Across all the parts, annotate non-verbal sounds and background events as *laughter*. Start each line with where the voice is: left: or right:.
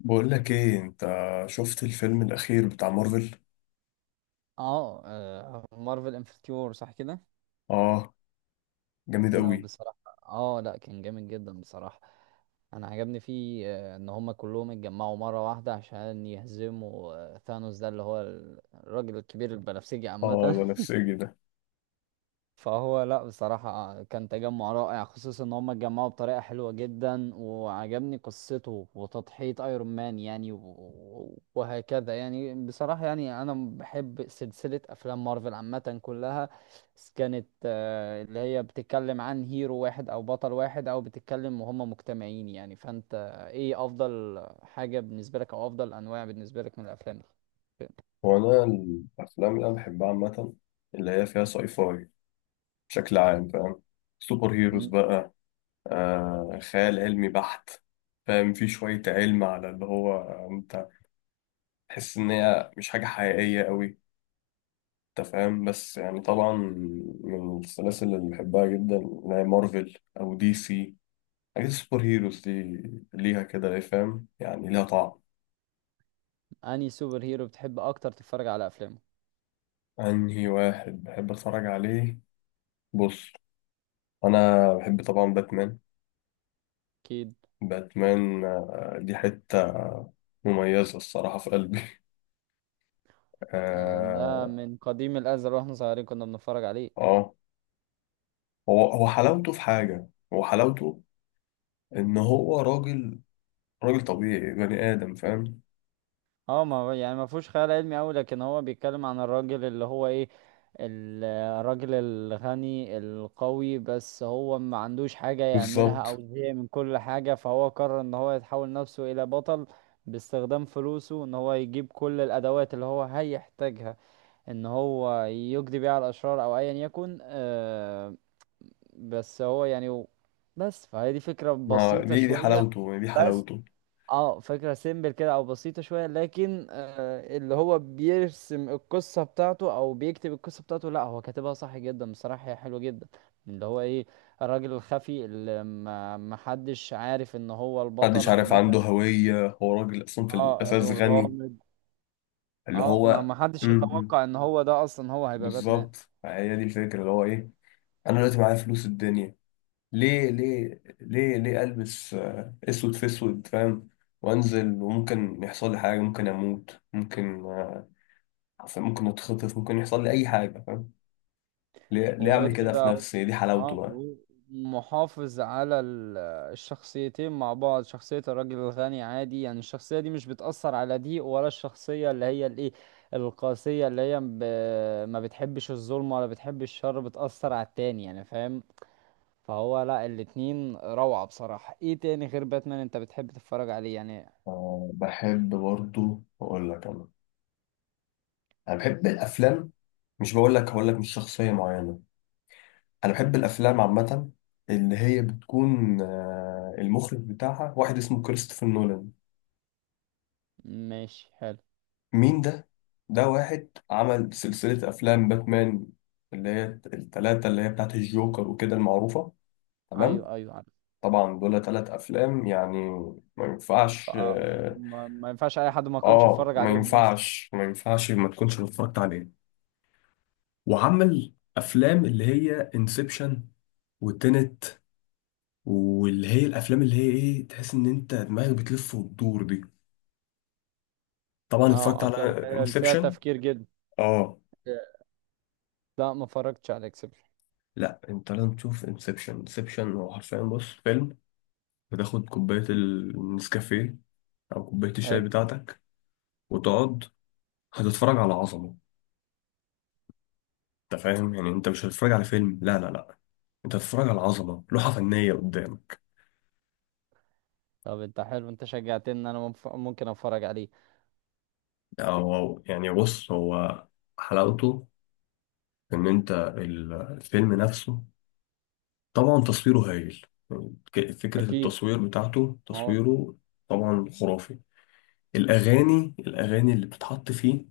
left: بقول لك ايه انت؟ شفت الفيلم الاخير بتاع مارفل.
right: اه، مارفل انفنتيور صح كده؟
left: اه، جامد
right: انه
left: قوي.
right: بصراحة. اه، لا كان جامد جدا بصراحة. انا عجبني فيه ان هما كلهم اتجمعوا مرة واحدة عشان يهزموا ثانوس ده اللي هو الراجل الكبير البنفسجي
left: اه،
right: عامة.
left: بنفسجي ده.
right: فهو لا بصراحة، كان تجمع رائع خصوصا ان هم اتجمعوا بطريقة حلوة جدا، وعجبني قصته وتضحية ايرون مان يعني وهكذا يعني، بصراحة يعني انا بحب سلسلة افلام مارفل عامة كلها. بس كانت اللي هي بتتكلم عن هيرو واحد او بطل واحد، او بتتكلم وهم مجتمعين يعني. فانت ايه افضل حاجة بالنسبة لك او افضل انواع بالنسبة لك من الافلام دي؟
left: وانا الافلام اللي انا بحبها عامه اللي هي فيها ساي فاي بشكل عام، فاهم؟ سوبر هيروز
right: مم.
left: بقى، خيال علمي بحت. فاهم، في شويه علم على اللي هو انت تحس ان هي مش حاجه حقيقيه قوي. انت فاهم، بس يعني طبعا من السلاسل اللي بحبها جدا اللي هي مارفل او دي سي. حاجات السوبر هيروز دي ليها كده ايه، فاهم؟ يعني ليها طعم.
right: انهي سوبر هيرو بتحب اكتر تتفرج على افلامه؟
left: انهي واحد بحب اتفرج عليه؟ بص، انا بحب طبعا باتمان.
right: اكيد.
left: باتمان، دي حتة مميزة الصراحة في قلبي *laughs*
right: ده
left: اه،
right: من قديم الازل واحنا صغيرين كنا بنتفرج عليه.
left: آه. هو حلاوته في حاجة، هو حلاوته ان هو راجل، راجل طبيعي بني ادم، فاهم؟
right: اه، ما هو يعني ما فيهوش خيال علمي قوي، لكن هو بيتكلم عن الراجل اللي هو ايه، ال- الراجل الغني القوي، بس هو ما عندوش حاجة يعملها
left: بالظبط.
right: او زهق من كل حاجة، فهو قرر ان هو يتحول نفسه الى بطل باستخدام فلوسه، ان هو يجيب كل الادوات اللي هو هيحتاجها ان هو يقضي بيها على الاشرار او ايا يكن. بس هو يعني بس فهي دي فكرة
left: ما
right: بسيطة
left: دي دي
right: شوية.
left: حلاوته، دي
right: بس
left: حلاوته.
right: اه فكرة سيمبل كده او بسيطة شوية، لكن اللي هو بيرسم القصة بتاعته او بيكتب القصة بتاعته، لا هو كاتبها صح جدا بصراحة، هي حلوة جدا. اللي هو ايه، الراجل الخفي اللي ما حدش عارف ان هو
left: محدش
right: البطل
left: عارف
right: عامة.
left: عنده هوية، هو راجل اصلا في
right: اه،
left: الاساس غني
right: الغامض.
left: اللي
right: اه، ما
left: هو.
right: ما حدش يتوقع ان هو ده اصلا هو هيبقى باتمان.
left: بالظبط، هي دي الفكرة اللي هو ايه. انا دلوقتي معايا فلوس الدنيا، ليه البس اسود في اسود، فاهم؟ وانزل وممكن يحصل لي حاجة، ممكن اموت، ممكن ممكن اتخطف، ممكن يحصل لي اي حاجة، فاهم؟ ليه اعمل
right: وغير
left: كده في
right: كده
left: نفسي؟ دي حلاوته بقى.
right: هو محافظ على الشخصيتين مع بعض، شخصية الراجل الغني عادي يعني، الشخصية دي مش بتأثر على دي، ولا الشخصية اللي هي الايه، القاسية اللي هي ما بتحبش الظلم ولا بتحب الشر، بتأثر على التاني يعني، فاهم؟ فهو لا، الاتنين روعة بصراحة. ايه تاني غير باتمان انت بتحب تتفرج عليه يعني؟
left: بحب برضو اقول لك. انا انا بحب الافلام، مش بقول لك هقول لك مش شخصية معينة، انا بحب الافلام عامة اللي هي بتكون المخرج بتاعها واحد اسمه كريستوفر نولان.
right: ماشي، حلو.
left: مين ده؟ ده واحد عمل سلسلة أفلام باتمان اللي هي التلاتة اللي هي بتاعت الجوكر وكده المعروفة، تمام؟
right: ايوه، ايوه، عارف.
left: طبعا دول تلات أفلام يعني، ما ينفعش آه.
right: ما ينفعش اي حد ما يكونش يتفرج
left: ما
right: عليهم اصلا.
left: ينفعش، ما ينفعش ما تكونش اتفرجت عليه. وعمل أفلام اللي هي انسبشن وتنت، واللي هي الأفلام اللي هي إيه، تحس إن أنت دماغك بتلف وتدور دي. طبعا اتفرجت
right: اه،
left: على
right: افلام اللي هي اللي فيها
left: انسبشن.
right: تفكير جدا.
left: آه،
right: لا، ما اتفرجتش على اكسبل.
left: لا انت لازم تشوف انسبشن. انسبشن هو حرفيا، بص، فيلم بتاخد كوباية النسكافيه أو كوباية الشاي
right: حلو.
left: بتاعتك وتقعد، هتتفرج على عظمة. أنت فاهم يعني؟ أنت مش هتتفرج على فيلم، لا، أنت هتتفرج على عظمة، لوحة فنية قدامك.
right: طب انت، حلو، انت شجعتني ان انا ممكن اتفرج عليه.
left: يعني بص، هو حلاوته إن أنت الفيلم نفسه، طبعا تصويره هايل. يعني فكرة
right: اكيد،
left: التصوير بتاعته،
right: ما هو
left: تصويره طبعا خرافي. الأغاني، الأغاني اللي بتتحط فيه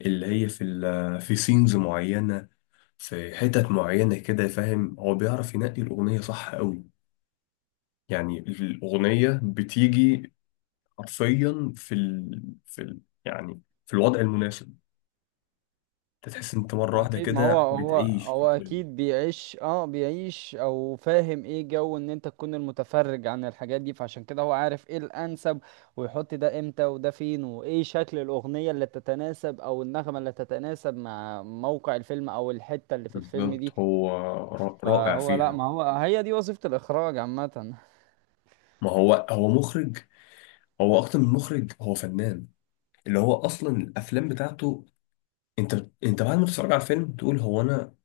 left: اللي هي في في سينز معينة، في حتت معينة كده، فاهم؟ هو بيعرف ينقي الأغنية صح قوي. يعني الأغنية بتيجي حرفيا في يعني في الوضع المناسب، انت تحس إن انت مرة واحدة
right: اكيد، ما هو
left: كده
right: هو
left: بتعيش في
right: هو
left: الفيلم.
right: اكيد بيعيش، بيعيش او فاهم ايه جو ان انت تكون المتفرج عن الحاجات دي، فعشان كده هو عارف ايه الانسب، ويحط ده امتى وده فين وايه شكل الاغنية اللي تتناسب او النغمة اللي تتناسب مع موقع الفيلم او الحتة اللي في الفيلم دي.
left: بالظبط. هو رائع
right: فهو لا،
left: فيها.
right: ما هو هي دي وظيفة الاخراج عامة.
left: ما هو هو مخرج، هو أكتر من مخرج، هو فنان. اللي هو أصلا الأفلام بتاعته، انت بعد ما تتفرج على الفيلم تقول هو أنا،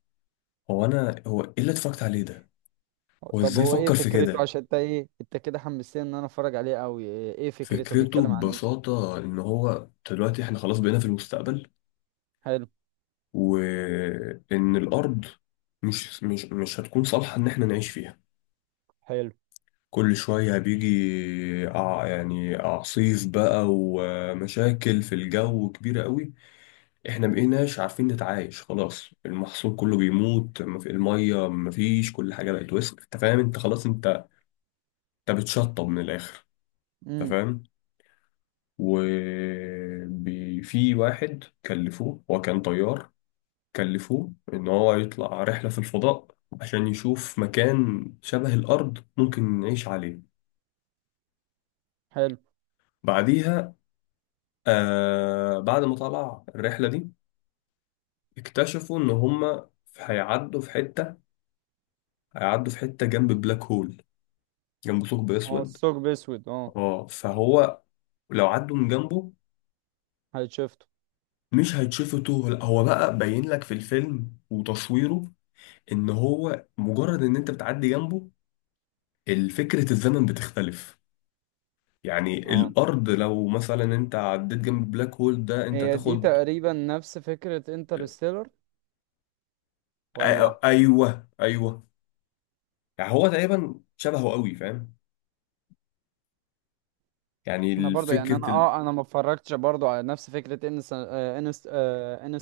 left: هو أنا، هو إيه اللي اتفرجت عليه ده، هو
right: طب
left: إزاي
right: هو ايه
left: فكر في
right: فكرته؟
left: كده.
right: عشان انت ايه، انت كده حمستني ان انا اتفرج عليه قوي. إيه فكرته؟
left: فكرته
right: بيتكلم عن ايه؟
left: ببساطة إن هو دلوقتي إحنا خلاص بقينا في المستقبل،
right: حلو.
left: وإن الأرض مش هتكون صالحة إن إحنا نعيش فيها.
right: حلو.
left: كل شوية بيجي يعني أعصيف بقى ومشاكل في الجو كبيرة قوي، إحنا مبقيناش عارفين نتعايش، خلاص المحصول كله بيموت، المية مفيش، كل حاجة بقت وسخ. أنت فاهم؟ أنت خلاص، أنت أنت بتشطب من الآخر، أنت
right: امم.
left: فاهم؟ وفي واحد كلفوه، هو كان طيار، كلفوه إن هو يطلع رحلة في الفضاء عشان يشوف مكان شبه الأرض ممكن نعيش عليه.
right: حلو.
left: بعديها، آه، بعد ما طلع الرحلة دي اكتشفوا إن هما هيعدوا في حتة، هيعدوا في حتة جنب بلاك هول، جنب ثقب
right: اه،
left: أسود.
right: الثقب اسود، اه.
left: اه، فهو لو عدوا من جنبه
right: هاي شفته.
left: مش هيتشفتوا، لا، هو بقى باين لك في الفيلم وتصويره إن هو مجرد إن أنت بتعدي جنبه الفكرة الزمن بتختلف. يعني
right: اه،
left: الارض لو مثلا انت عديت جنب البلاك هول ده انت
right: هي دي
left: تاخد.
right: تقريبا نفس فكرة انترستيلر، ولا؟
left: ايوه ايوه، يعني هو تقريبا شبهه قوي، فاهم؟
right: انا
left: يعني
right: برضو يعني،
left: فكره
right: انا ما اتفرجتش برضو على نفس فكره ان انست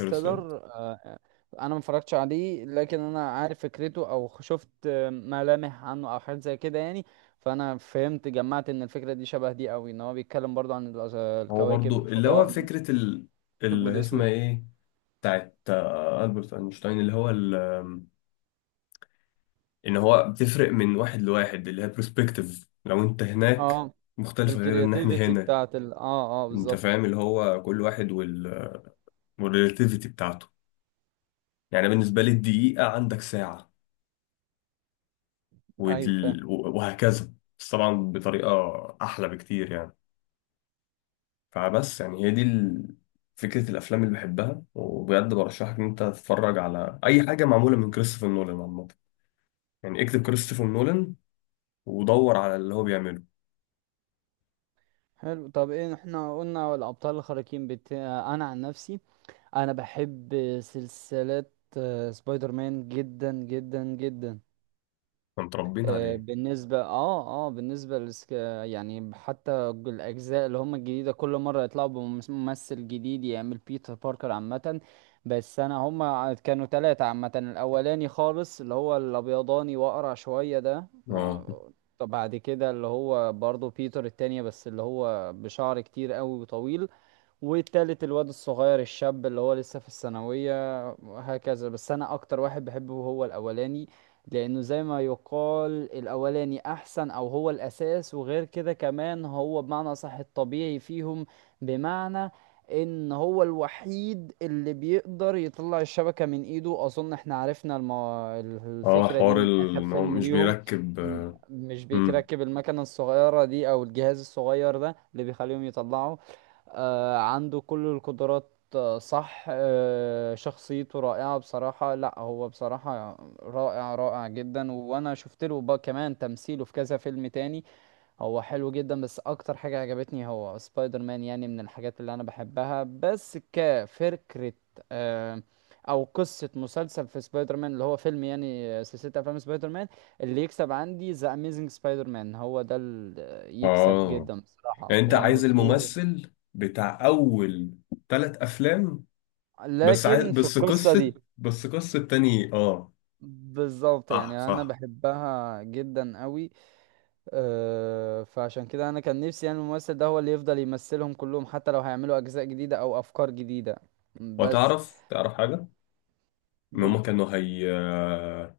left: الترسل
right: انا ما اتفرجتش عليه، لكن انا عارف فكرته او شفت ملامح عنه او حاجات زي كده يعني. فانا فهمت جمعت ان الفكره دي شبه دي قوي، ان هو بيتكلم برضو عن
left: هو
right: الكواكب
left: برضو اللي هو
right: الفضاء،
left: فكره
right: الثقب
left: اللي هي اسمها
right: الاسود.
left: ايه، بتاعت البرت اينشتاين اللي هو ال... آم، ان هو بتفرق من واحد لواحد اللي هي برسبكتيف، لو انت هناك
right: اه،
left: مختلفه غير ان احنا
right: الكرياتيفيتي
left: هنا.
right: بتاعت
left: انت
right: بالظبط.
left: فاهم اللي هو كل واحد والريلاتيفيتي بتاعته. يعني بالنسبه لي الدقيقه عندك ساعه
right: ايوه، فاهم.
left: وهكذا، بس طبعا بطريقة أحلى بكتير يعني. فبس يعني هي دي فكرة الأفلام اللي بحبها، وبجد برشحك إن أنت تتفرج على أي حاجة معمولة من كريستوفر نولان عامة. يعني اكتب كريستوفر نولان ودور على اللي هو بيعمله.
right: حلو. طب ايه احنا قلنا الابطال الخارقين، بت... آه، انا عن نفسي انا بحب سلسلة سبايدر مان جدا جدا جدا.
left: احنا متربيين عليه.
right: بالنسبة بالنسبة يعني حتى الاجزاء اللي هم الجديدة كل مرة يطلعوا بممثل جديد يعمل بيتر باركر عامة. بس انا، هم كانوا ثلاثة عامة، الاولاني خالص اللي هو الابيضاني واقرع شوية ده
left: اه،
right: طب بعد كده اللي هو برضه بيتر التانية، بس اللي هو بشعر كتير قوي وطويل، والتالت الواد الصغير الشاب اللي هو لسه في الثانوية، وهكذا. بس أنا أكتر واحد بحبه هو الأولاني، لأنه زي ما يقال الأولاني أحسن أو هو الأساس، وغير كده كمان هو بمعنى صح الطبيعي فيهم، بمعنى إن هو الوحيد اللي بيقدر يطلع الشبكة من إيده. أظن إحنا عرفنا
left: اه،
right: الفكرة دي
left: حوار
right: من آخر
left: إن هو
right: فيلم
left: مش
right: ليهم.
left: بيركب.
right: م- مش
left: امم،
right: بيركب المكنة الصغيرة دي أو الجهاز الصغير ده اللي بيخليهم يطلعوا. عنده كل القدرات، صح، شخصيته رائعة بصراحة، لا هو بصراحة رائع، رائع جدا، وانا شفت له بقى كمان تمثيله في كذا فيلم تاني. هو حلو جدا، بس اكتر حاجة عجبتني هو سبايدر مان، يعني من الحاجات اللي انا بحبها بس كفكرة. آه، او قصة مسلسل في سبايدر مان اللي هو فيلم يعني، سلسلة افلام سبايدر مان، اللي يكسب عندي ذا اميزنج سبايدر مان، هو ده اللي يكسب
left: اه،
right: جدا بصراحة،
left: يعني أنت
right: 1 و
left: عايز
right: 2.
left: الممثل بتاع أول ثلاث أفلام بس، عايز
right: لكن في
left: بس
right: القصة دي،
left: قصة، بس قصة تاني، اه.
right: بالظبط،
left: صح
right: يعني انا
left: صح.
right: بحبها جدا قوي. فعشان كده انا كان نفسي يعني الممثل ده هو اللي يفضل يمثلهم كلهم، حتى لو هيعملوا اجزاء جديدة او افكار جديدة. بس
left: وتعرف، تعرف حاجة؟ إن
right: و-
left: هما كانوا هي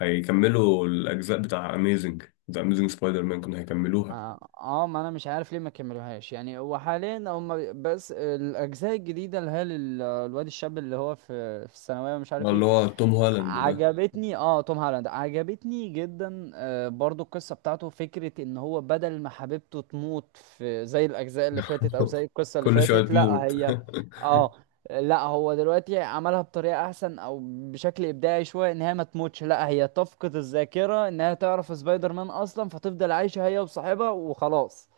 left: هيكملوا الأجزاء بتاع أميزنج، ذا أميزنج سبايدر مان كانوا هيكملوها.
right: اه، ما انا مش عارف ليه ما كملوهاش، يعني هو حاليا هم بس الاجزاء الجديدة اللي هي الواد الشاب اللي هو في الثانوية، ومش عارف ايه.
left: اللي هو توم هولاند ده.
right: عجبتني، توم هالاند عجبتني جدا، برضو القصة بتاعته فكرة ان هو بدل ما حبيبته تموت في زي الاجزاء اللي فاتت او زي
left: *laughs*
right: القصة اللي
left: كل شوية
right: فاتت، لا
left: تموت.
right: هي. اه، لا هو دلوقتي عملها بطريقة احسن او بشكل ابداعي شوية، ان هي ما تموتش، لا هي تفقد الذاكرة انها تعرف سبايدر مان اصلا، فتفضل عايشة هي وصاحبها وخلاص.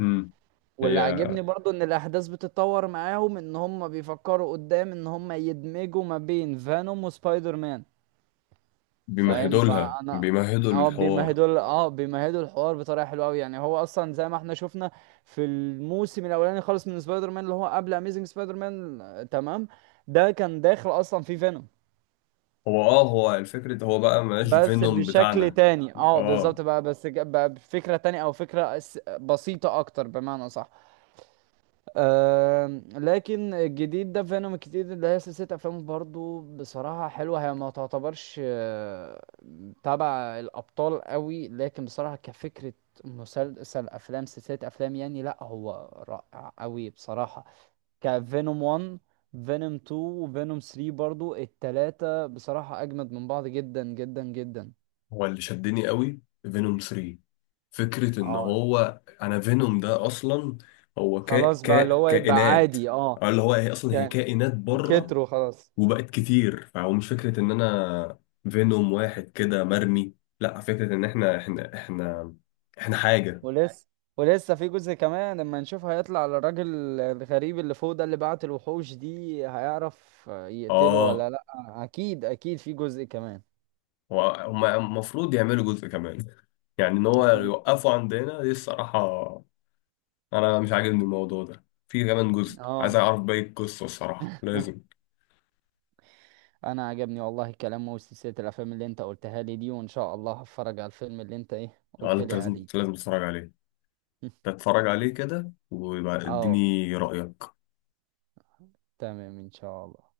left: *laughs* أمم.
right: واللي
left: هي
right: عاجبني برضو ان الاحداث بتتطور معاهم، ان هم بيفكروا قدام ان هم يدمجوا ما بين فانوم وسبايدر مان، فاهم؟
left: بيمهدوا لها،
right: فانا،
left: بيمهدوا
right: اه،
left: الحوار.
right: بيمهدوا الحوار بطريقه حلوه قوي، يعني هو اصلا زي ما احنا شفنا في الموسم الاولاني خالص من سبايدر مان، اللي هو قبل اميزنج سبايدر مان، تمام، ده كان داخل اصلا في فينوم،
left: هو اه، هو الفكرة هو بقى مبقاش
right: بس
left: فينوم
right: بشكل
left: بتاعنا.
right: تاني. اه بالظبط
left: اه،
right: بقى، بس بقى بفكره تانية او فكره بسيطه اكتر بمعنى صح. لكن الجديد ده فينوم الجديد اللي هي سلسلة أفلام برضو بصراحة حلوة، هي ما تعتبرش تبع الأبطال قوي، لكن بصراحة كفكرة مسلسل أفلام، سلسلة أفلام يعني، لأ هو رائع قوي بصراحة. كفينوم 1، فينوم 2 وفينوم 3 برضو، التلاتة بصراحة أجمد من بعض جدا جدا جدا.
left: هو اللي شدني قوي فينوم 3، فكرة ان
right: اه،
left: هو انا فينوم ده اصلا هو كا
right: خلاص بقى
left: كا
right: اللي هو يبقى
left: كائنات،
right: عادي، اه.
left: أو اللي هو هي اصلا هي
right: كان
left: كائنات بره
right: كتروا خلاص.
left: وبقت كتير. فهو مش فكرة إن أنا فينوم واحد كده مرمي، لا، فكرة إن إحنا إحنا حاجة.
right: ولسه ولسه في جزء كمان لما نشوف هيطلع على الراجل الغريب اللي فوق ده اللي بعت الوحوش دي، هيعرف يقتله
left: آه،
right: ولا لا. اكيد، اكيد في جزء كمان.
left: هما المفروض يعملوا جزء كمان. يعني إن هو
right: اكيد،
left: يوقفوا عندنا دي الصراحة؟ أنا مش عاجبني الموضوع ده، في كمان جزء، عايز
right: اه.
left: أعرف باقي القصة الصراحة، لازم.
right: *laughs* انا عجبني والله الكلام وسلسلة الافلام اللي انت قلتها لي دي، وان شاء الله هتفرج على الفيلم اللي انت ايه
left: أنا
right: قلت
left: أنت
right: لي
left: لازم
right: عليه.
left: لازم تتفرج عليه.
right: *laughs*
left: تتفرج عليه كده ويبقى
right: اه،
left: اديني رأيك.
right: تمام، ان شاء الله.